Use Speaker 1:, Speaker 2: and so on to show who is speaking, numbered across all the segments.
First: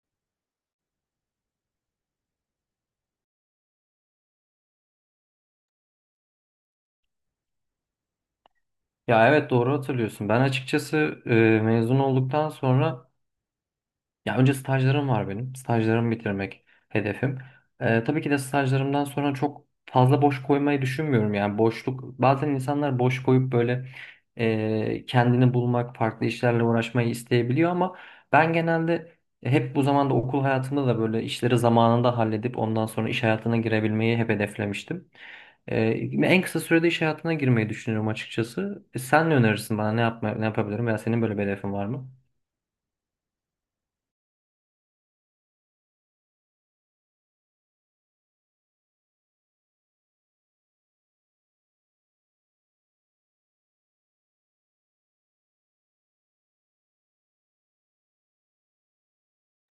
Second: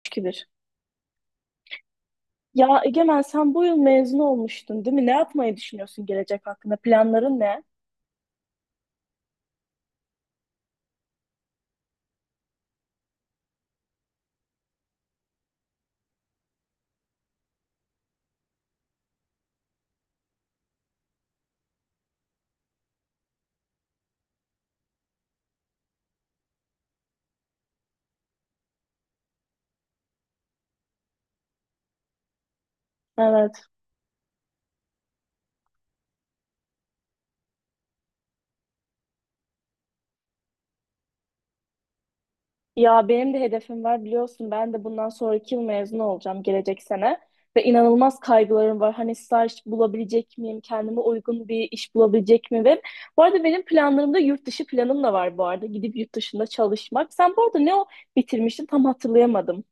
Speaker 1: 3-2-1. Ya Egemen, sen bu yıl mezun olmuştun değil mi? Ne yapmayı düşünüyorsun gelecek hakkında? Planların ne?
Speaker 2: Ya evet doğru hatırlıyorsun. Ben açıkçası e, mezun olduktan sonra ya önce stajlarım var benim. Stajlarımı bitirmek hedefim. Tabii ki de stajlarımdan sonra çok fazla boş koymayı düşünmüyorum. Yani boşluk bazen insanlar boş koyup böyle kendini bulmak, farklı işlerle uğraşmayı isteyebiliyor ama ben genelde hep bu zamanda okul hayatımda da böyle işleri zamanında halledip ondan sonra iş hayatına
Speaker 1: Evet.
Speaker 2: girebilmeyi hep hedeflemiştim. Ee, en kısa sürede iş hayatına girmeyi düşünüyorum açıkçası. Sen ne önerirsin bana, ne yapabilirim veya senin böyle bir hedefin var mı?
Speaker 1: Ya benim de hedefim var biliyorsun. Ben de bundan sonraki yıl mezun olacağım, gelecek sene. Ve inanılmaz kaygılarım var. Hani staj bulabilecek miyim? Kendime uygun bir iş bulabilecek miyim? Ve bu arada benim planlarımda yurt dışı planım da var bu arada. Gidip yurt dışında çalışmak. Sen bu arada ne o bitirmiştin tam hatırlayamadım.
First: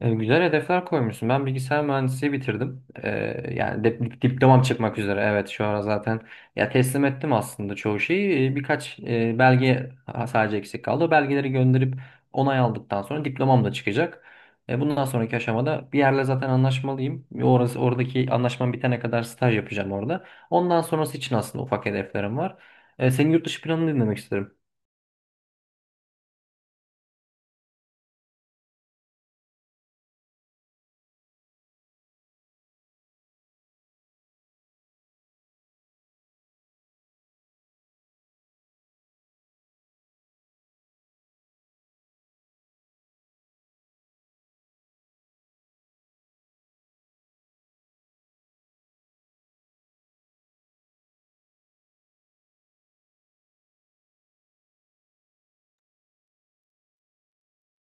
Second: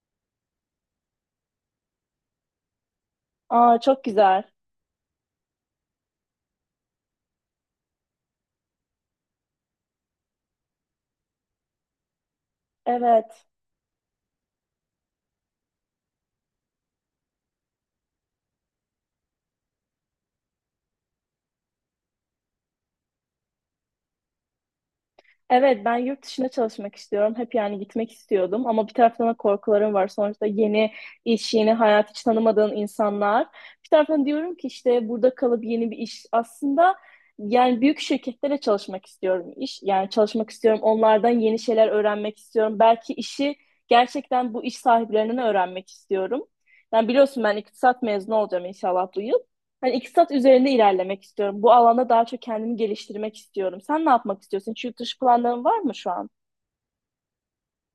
Speaker 2: Güzel hedefler koymuşsun. Ben bilgisayar mühendisliği bitirdim.
Speaker 1: Aa,
Speaker 2: Yani
Speaker 1: çok güzel.
Speaker 2: diplomam çıkmak üzere. Evet şu ara zaten ya teslim ettim aslında çoğu şeyi. Birkaç belge sadece eksik kaldı. O belgeleri gönderip onay aldıktan sonra
Speaker 1: Evet.
Speaker 2: diplomam da çıkacak. Bundan sonraki aşamada bir yerle zaten anlaşmalıyım. Oradaki anlaşmam bitene kadar staj yapacağım orada. Ondan sonrası için aslında ufak hedeflerim var. Senin yurt dışı planını dinlemek isterim.
Speaker 1: Evet, ben yurt dışına çalışmak istiyorum. Hep yani gitmek istiyordum ama bir taraftan da korkularım var. Sonuçta yeni iş, yeni hayat, hiç tanımadığın insanlar. Bir taraftan diyorum ki işte burada kalıp yeni bir iş. Aslında yani büyük şirketlere çalışmak istiyorum iş. Yani çalışmak istiyorum, onlardan yeni şeyler öğrenmek istiyorum. Belki işi gerçekten bu iş sahiplerinden öğrenmek istiyorum. Yani biliyorsun ben iktisat mezunu olacağım inşallah bu yıl. Hani iktisat üzerinde ilerlemek istiyorum. Bu alanda daha çok kendimi geliştirmek istiyorum. Sen ne yapmak istiyorsun? Hiç yurt dışı planların var mı şu an?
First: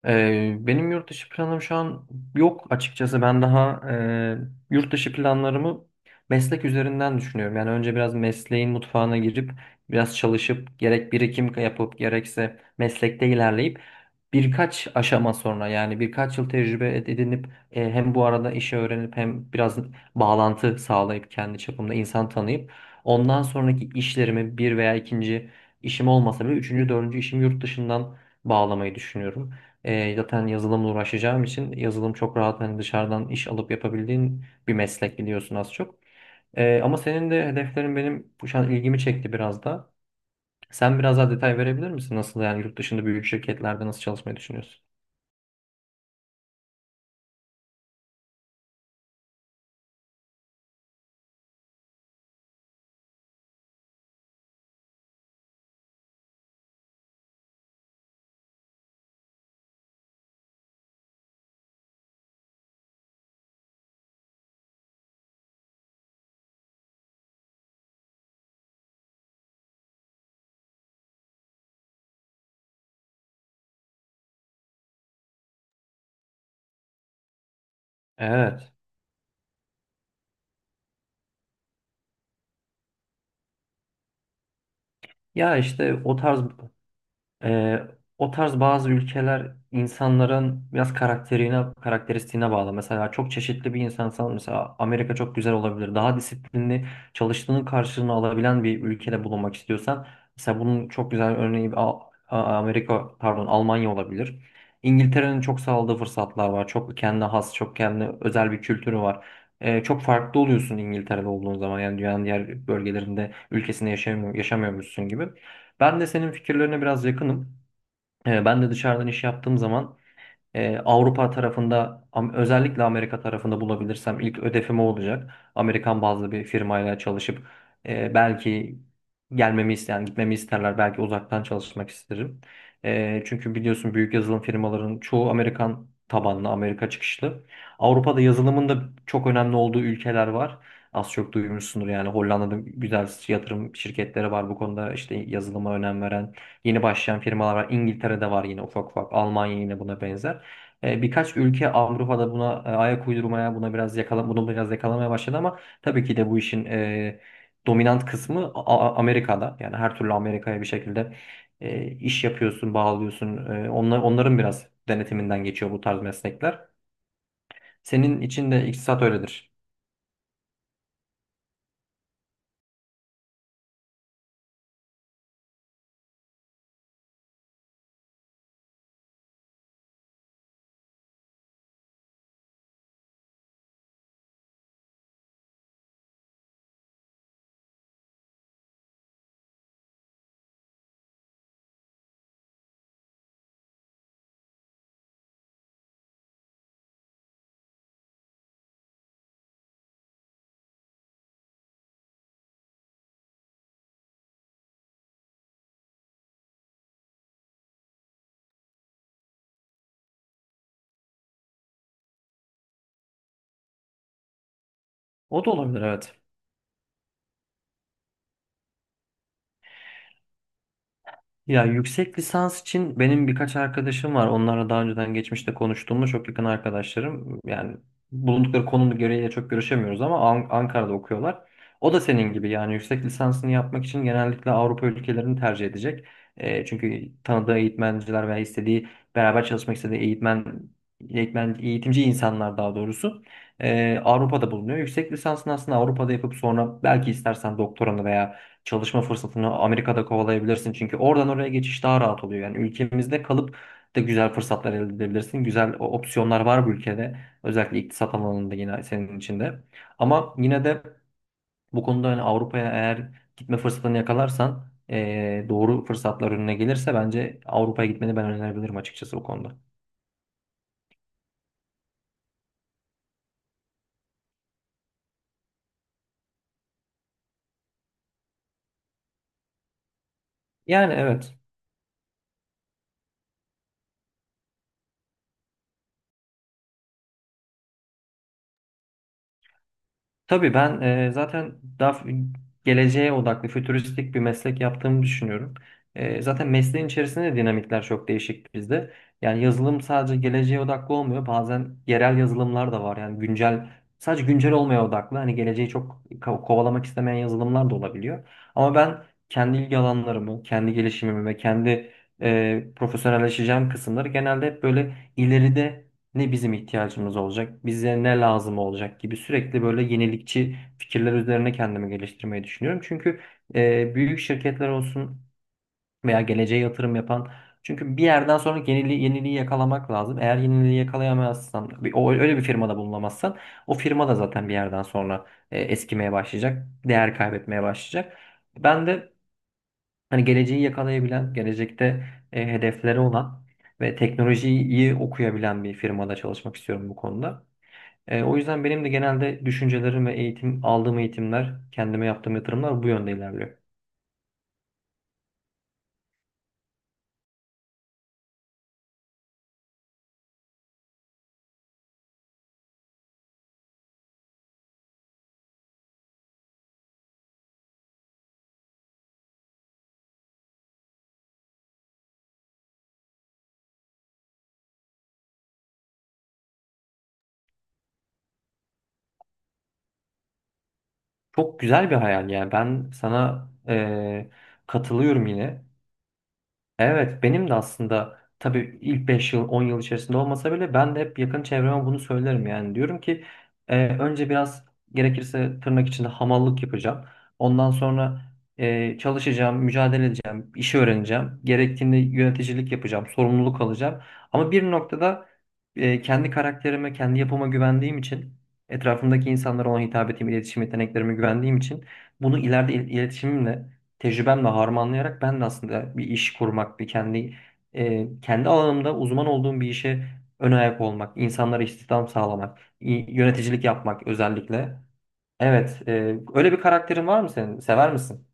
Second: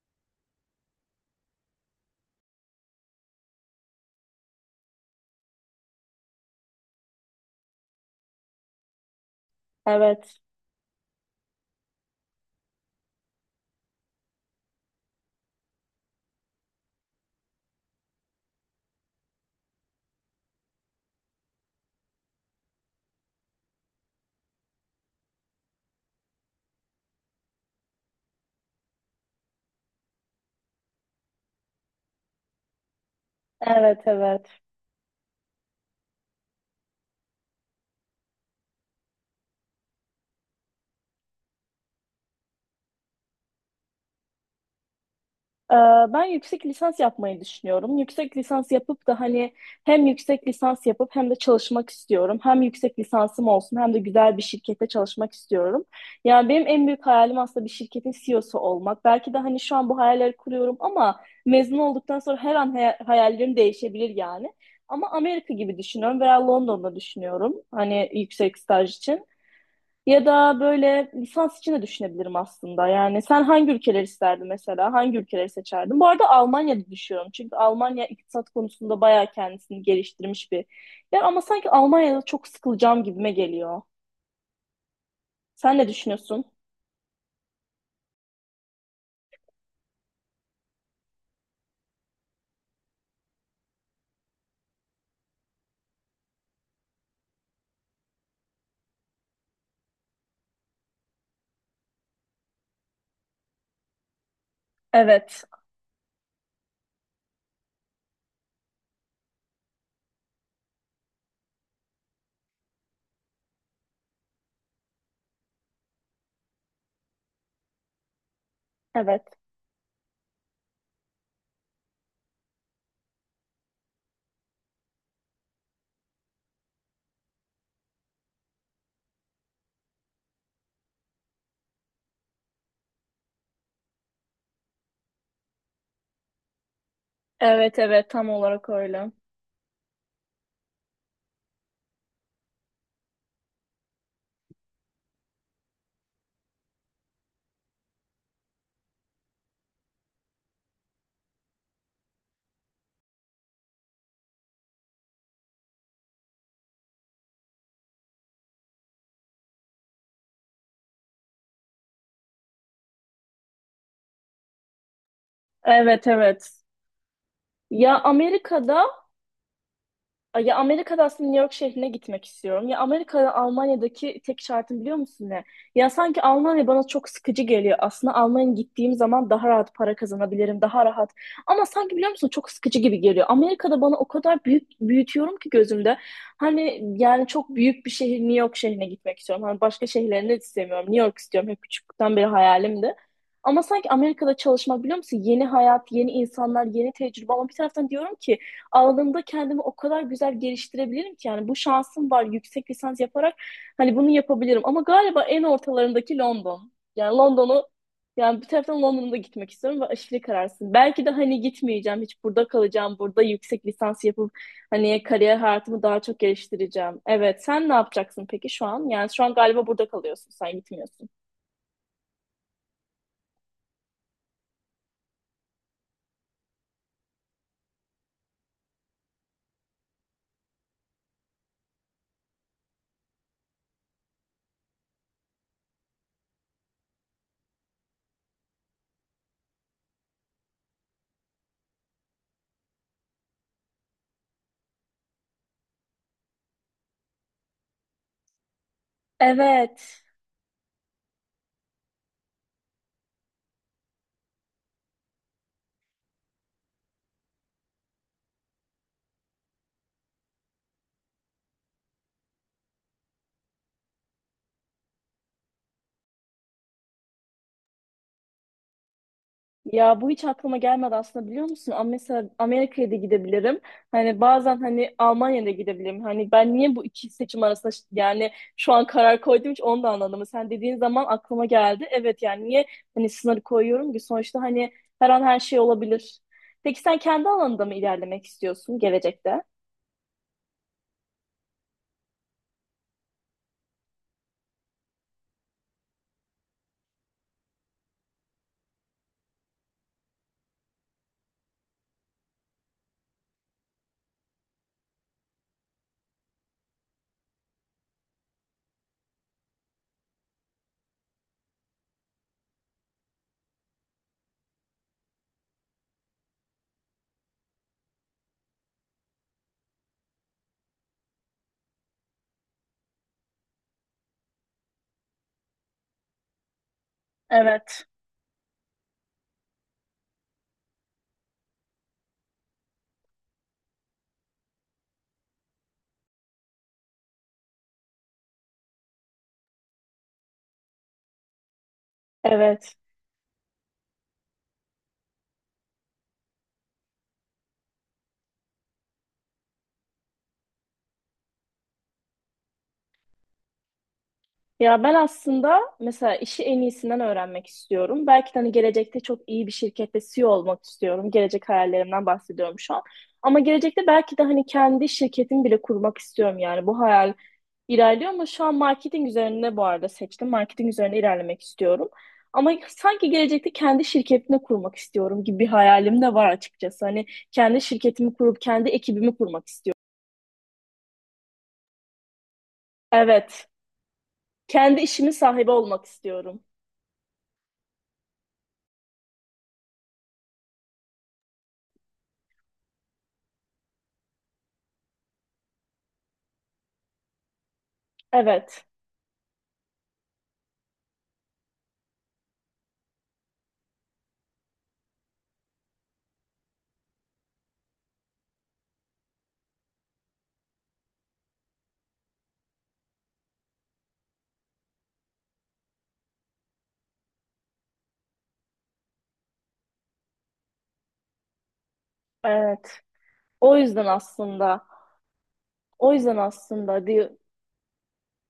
Speaker 2: Benim yurt dışı planım şu an yok açıkçası. Ben daha yurt dışı planlarımı meslek üzerinden düşünüyorum. Yani önce biraz mesleğin mutfağına girip biraz
Speaker 1: Evet.
Speaker 2: çalışıp gerek birikim yapıp gerekse meslekte ilerleyip birkaç aşama sonra yani birkaç yıl tecrübe edinip, hem bu arada işi öğrenip hem biraz bağlantı sağlayıp kendi çapımda insan tanıyıp ondan sonraki işlerimi bir veya ikinci işim olmasa bile üçüncü dördüncü işim yurt dışından bağlamayı düşünüyorum. Zaten yazılımla uğraşacağım için yazılım çok rahat, hani dışarıdan iş alıp
Speaker 1: Evet,
Speaker 2: yapabildiğin
Speaker 1: evet.
Speaker 2: bir meslek, biliyorsun az çok. Ama senin de hedeflerin benim bu şu an ilgimi çekti biraz da. Sen biraz daha detay verebilir misin? Nasıl yani yurt dışında büyük şirketlerde nasıl çalışmayı düşünüyorsun?
Speaker 1: Ee, Ben yüksek lisans yapmayı düşünüyorum. Yüksek lisans yapıp da hani hem yüksek lisans yapıp hem de çalışmak istiyorum. Hem yüksek lisansım olsun hem de güzel bir şirkette çalışmak istiyorum. Yani benim en büyük hayalim aslında bir şirketin CEO'su olmak. Belki de hani şu an bu hayalleri kuruyorum ama mezun olduktan sonra her an hayallerim değişebilir yani. Ama Amerika gibi düşünüyorum veya London'da düşünüyorum hani yüksek staj için. Ya da böyle lisans için de düşünebilirim aslında. Yani sen hangi ülkeleri isterdin mesela? Hangi ülkeleri seçerdin? Bu arada Almanya'da düşüyorum. Çünkü Almanya iktisat
Speaker 2: Evet.
Speaker 1: konusunda bayağı kendisini geliştirmiş bir yer. Ama sanki Almanya'da çok sıkılacağım gibime geliyor.
Speaker 2: Ya
Speaker 1: Sen ne
Speaker 2: işte o tarz
Speaker 1: düşünüyorsun?
Speaker 2: Ee, o tarz bazı ülkeler insanların biraz karakterine, karakteristiğine bağlı. Mesela çok çeşitli bir insansan mesela Amerika çok güzel olabilir. Daha disiplinli çalıştığının karşılığını alabilen bir ülkede bulunmak istiyorsan mesela bunun çok güzel örneği Amerika, pardon, Almanya olabilir. İngiltere'nin
Speaker 1: Evet.
Speaker 2: çok sağladığı fırsatlar var. Çok kendine has, çok kendine özel bir kültürü var. Çok farklı oluyorsun İngiltere'de olduğun zaman, yani dünyanın diğer bölgelerinde, ülkesinde yaşamıyor, yaşamıyormuşsun gibi. Ben de senin fikirlerine biraz yakınım. Ben de dışarıdan iş
Speaker 1: Evet.
Speaker 2: yaptığım zaman Avrupa tarafında, özellikle Amerika tarafında bulabilirsem ilk ödefim o olacak. Amerikan bazlı bir firmayla çalışıp, belki gelmemi isteyen, yani gitmemi isterler. Belki uzaktan çalışmak isterim. Çünkü biliyorsun büyük yazılım firmaların çoğu Amerikan tabanlı, Amerika çıkışlı.
Speaker 1: Evet, evet,
Speaker 2: Avrupa'da
Speaker 1: tam olarak
Speaker 2: yazılımın da
Speaker 1: öyle.
Speaker 2: çok önemli olduğu ülkeler var. Az çok duymuşsundur, yani Hollanda'da güzel yatırım şirketleri var bu konuda, işte yazılıma önem veren yeni başlayan firmalar var. İngiltere'de var yine ufak ufak. Almanya yine buna benzer. Birkaç ülke Avrupa'da buna ayak uydurmaya, bunu biraz yakalamaya başladı ama tabii ki de bu işin dominant kısmı Amerika'da. Yani her türlü Amerika'ya bir şekilde iş yapıyorsun, bağlıyorsun. Onların biraz denetiminden geçiyor bu tarz
Speaker 1: Evet, evet.
Speaker 2: meslekler.
Speaker 1: Ya
Speaker 2: Senin için de
Speaker 1: Amerika'da
Speaker 2: iktisat öyledir.
Speaker 1: Ya Amerika'da aslında New York şehrine gitmek istiyorum. Ya Amerika'da Almanya'daki tek şartım biliyor musun ne? Ya sanki Almanya bana çok sıkıcı geliyor. Aslında Almanya'ya gittiğim zaman daha rahat para kazanabilirim, daha rahat. Ama sanki biliyor musun çok sıkıcı gibi geliyor. Amerika'da bana o kadar büyük büyütüyorum ki gözümde. Hani yani çok büyük bir şehir, New York şehrine gitmek istiyorum. Hani başka şehirlerini de istemiyorum. New York istiyorum. Hep küçüklükten beri hayalimdi. Ama sanki Amerika'da çalışmak biliyor musun? Yeni hayat, yeni insanlar, yeni tecrübe. Ama bir taraftan diyorum ki alanında kendimi o kadar güzel geliştirebilirim ki, yani bu şansım var yüksek lisans yaparak hani bunu yapabilirim ama galiba en ortalarındaki London. Yani London'u, yani bir taraftan London'a da gitmek istiyorum ve aşırı kararsın. Belki de hani gitmeyeceğim, hiç burada kalacağım, burada yüksek lisans yapıp hani kariyer
Speaker 2: O da
Speaker 1: hayatımı
Speaker 2: olabilir,
Speaker 1: daha
Speaker 2: evet.
Speaker 1: çok geliştireceğim. Evet, sen ne yapacaksın peki şu an? Yani şu an galiba burada kalıyorsun, sen gitmiyorsun.
Speaker 2: Ya yüksek lisans için benim birkaç arkadaşım var. Onlarla daha önceden geçmişte konuştuğumda, çok yakın arkadaşlarım. Yani bulundukları konum gereğiyle çok görüşemiyoruz ama Ankara'da okuyorlar. O da senin gibi yani yüksek lisansını yapmak için genellikle Avrupa ülkelerini tercih edecek. Çünkü tanıdığı eğitmenciler veya istediği, beraber çalışmak istediği eğitmen, eğitmen eğitimci insanlar daha doğrusu Avrupa'da bulunuyor. Yüksek lisansını aslında Avrupa'da yapıp sonra belki istersen doktoranı veya çalışma fırsatını
Speaker 1: Evet.
Speaker 2: Amerika'da kovalayabilirsin. Çünkü oradan oraya geçiş daha rahat oluyor. Yani ülkemizde kalıp da güzel fırsatlar elde edebilirsin. Güzel opsiyonlar var bu ülkede. Özellikle iktisat alanında yine senin içinde. Ama yine de bu konuda, hani Avrupa'ya eğer gitme fırsatını yakalarsan, doğru fırsatlar önüne gelirse bence Avrupa'ya gitmeni ben önerebilirim açıkçası bu konuda.
Speaker 1: Ya bu hiç aklıma gelmedi aslında biliyor musun? Ama mesela Amerika'ya da gidebilirim. Hani bazen hani Almanya'da gidebilirim. Hani ben niye bu iki seçim arasında yani şu an karar koydum, hiç onu da anlamadım. Sen dediğin
Speaker 2: Yani
Speaker 1: zaman
Speaker 2: evet.
Speaker 1: aklıma geldi. Evet, yani niye hani sınır koyuyorum ki, sonuçta hani her an her şey olabilir. Peki sen kendi alanında mı ilerlemek istiyorsun gelecekte?
Speaker 2: Tabii ben zaten daha geleceğe odaklı, fütüristik bir meslek yaptığımı düşünüyorum. Zaten mesleğin içerisinde de dinamikler çok değişik bizde. Yani yazılım sadece geleceğe odaklı olmuyor. Bazen yerel yazılımlar da var. Yani güncel, sadece güncel olmaya odaklı. Hani geleceği çok kovalamak istemeyen yazılımlar da olabiliyor. Ama ben kendi ilgi alanlarımı, kendi gelişimimi ve kendi profesyonelleşeceğim kısımları genelde hep böyle ileride ne bizim ihtiyacımız olacak, bize ne lazım olacak gibi sürekli böyle yenilikçi fikirler üzerine kendimi geliştirmeyi düşünüyorum. Çünkü büyük şirketler olsun veya geleceğe yatırım yapan,
Speaker 1: Evet.
Speaker 2: çünkü bir yerden sonra yeniliği yakalamak lazım. Eğer yeniliği yakalayamazsan, o öyle bir firmada bulunamazsan, o firma da zaten bir yerden sonra eskimeye başlayacak, değer kaybetmeye başlayacak. Ben de hani geleceği yakalayabilen, gelecekte
Speaker 1: Evet.
Speaker 2: hedefleri olan ve teknolojiyi iyi okuyabilen bir firmada çalışmak istiyorum bu konuda. O yüzden benim de genelde düşüncelerim ve eğitim aldığım eğitimler, kendime yaptığım yatırımlar bu yönde ilerliyor.
Speaker 1: Ya ben aslında mesela işi en iyisinden öğrenmek istiyorum. Belki de hani gelecekte çok iyi bir şirkette CEO olmak istiyorum. Gelecek hayallerimden bahsediyorum şu an. Ama gelecekte belki de hani kendi şirketimi bile kurmak istiyorum yani. Bu hayal ilerliyor ama şu an marketing üzerine bu arada seçtim. Marketing üzerine ilerlemek istiyorum. Ama sanki gelecekte kendi şirketimi kurmak istiyorum gibi bir hayalim de var açıkçası. Hani kendi şirketimi kurup kendi ekibimi kurmak istiyorum.
Speaker 2: Çok güzel bir hayal yani. Ben sana
Speaker 1: Evet. Kendi işimin
Speaker 2: katılıyorum
Speaker 1: sahibi
Speaker 2: yine.
Speaker 1: olmak istiyorum.
Speaker 2: Evet, benim de aslında tabii ilk 5 yıl 10 yıl içerisinde olmasa bile ben de hep yakın çevreme bunu söylerim yani. Diyorum ki önce biraz gerekirse tırnak içinde hamallık yapacağım. Ondan sonra
Speaker 1: Evet.
Speaker 2: çalışacağım, mücadele edeceğim, işi öğreneceğim. Gerektiğinde yöneticilik yapacağım, sorumluluk alacağım. Ama bir noktada kendi karakterime, kendi yapıma güvendiğim için, etrafımdaki insanlara olan hitabetimi, iletişim yeteneklerime güvendiğim için bunu ileride iletişimimle, tecrübemle harmanlayarak ben de aslında bir iş kurmak, kendi alanımda uzman olduğum bir işe ön ayak olmak, insanlara istihdam sağlamak,
Speaker 1: Evet. O
Speaker 2: yöneticilik
Speaker 1: yüzden
Speaker 2: yapmak
Speaker 1: aslında.
Speaker 2: özellikle. Evet,
Speaker 1: O yüzden
Speaker 2: öyle bir
Speaker 1: aslında
Speaker 2: karakterin
Speaker 1: diyor.
Speaker 2: var mı senin? Sever misin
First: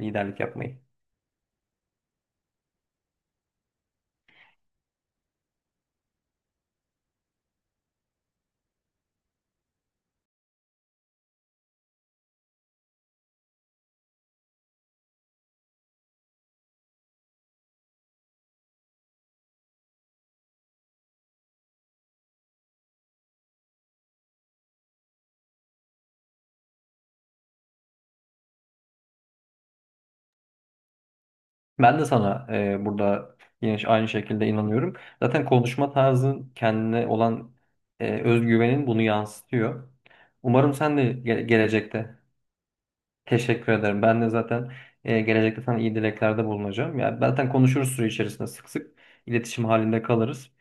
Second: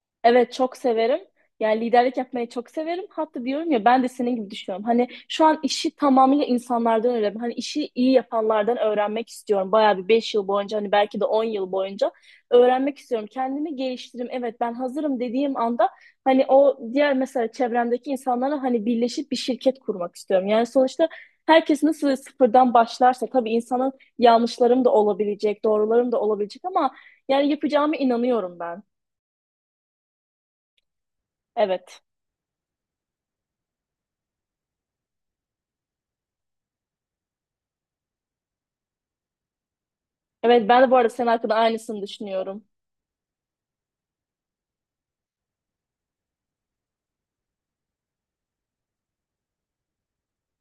Speaker 2: liderlik
Speaker 1: Evet, çok
Speaker 2: yapmayı?
Speaker 1: severim. Yani liderlik yapmayı çok severim. Hatta diyorum ya ben de senin gibi düşünüyorum. Hani şu an işi tamamıyla insanlardan öğrendim. Hani işi iyi yapanlardan öğrenmek istiyorum. Bayağı bir 5 yıl boyunca hani belki de 10 yıl boyunca öğrenmek istiyorum. Kendimi geliştireyim. Evet, ben hazırım dediğim anda hani o diğer mesela çevremdeki insanlara hani birleşip bir şirket kurmak istiyorum. Yani sonuçta herkes nasıl sıfırdan başlarsa tabii insanın yanlışlarım da olabilecek, doğrularım da olabilecek ama yani yapacağımı inanıyorum ben.
Speaker 2: Ben
Speaker 1: Evet.
Speaker 2: de sana burada yine aynı şekilde inanıyorum. Zaten konuşma tarzın, kendine olan özgüvenin bunu yansıtıyor.
Speaker 1: Evet,
Speaker 2: Umarım
Speaker 1: ben de
Speaker 2: sen
Speaker 1: bu
Speaker 2: de
Speaker 1: arada senin hakkında aynısını
Speaker 2: gelecekte.
Speaker 1: düşünüyorum.
Speaker 2: Teşekkür ederim. Ben de zaten gelecekte sana iyi dileklerde bulunacağım. Ya zaten konuşuruz süre içerisinde, sık sık iletişim halinde kalırız.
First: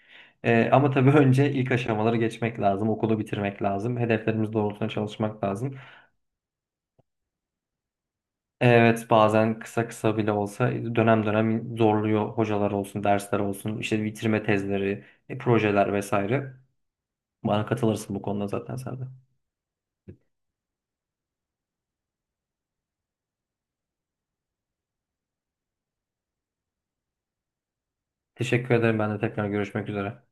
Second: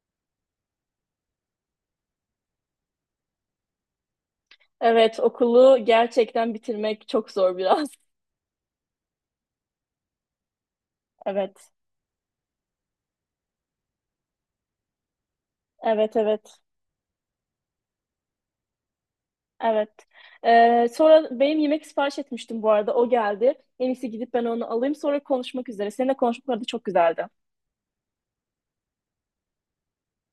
Speaker 2: Ama tabii önce ilk aşamaları geçmek lazım, okulu bitirmek lazım, hedeflerimiz doğrultusunda
Speaker 1: Evet,
Speaker 2: çalışmak lazım.
Speaker 1: okulu gerçekten bitirmek çok zor biraz.
Speaker 2: Evet, bazen kısa kısa bile olsa dönem
Speaker 1: Evet.
Speaker 2: dönem zorluyor, hocalar olsun, dersler olsun, işte bitirme tezleri, projeler
Speaker 1: Evet,
Speaker 2: vesaire.
Speaker 1: evet.
Speaker 2: Bana katılırsın bu konuda zaten sen de.
Speaker 1: Evet. Sonra benim yemek sipariş etmiştim bu arada. O geldi. En iyisi gidip ben onu alayım. Sonra konuşmak üzere. Seninle konuşmak bu arada çok güzeldi.
Speaker 2: Teşekkür ederim. Ben de tekrar görüşmek üzere.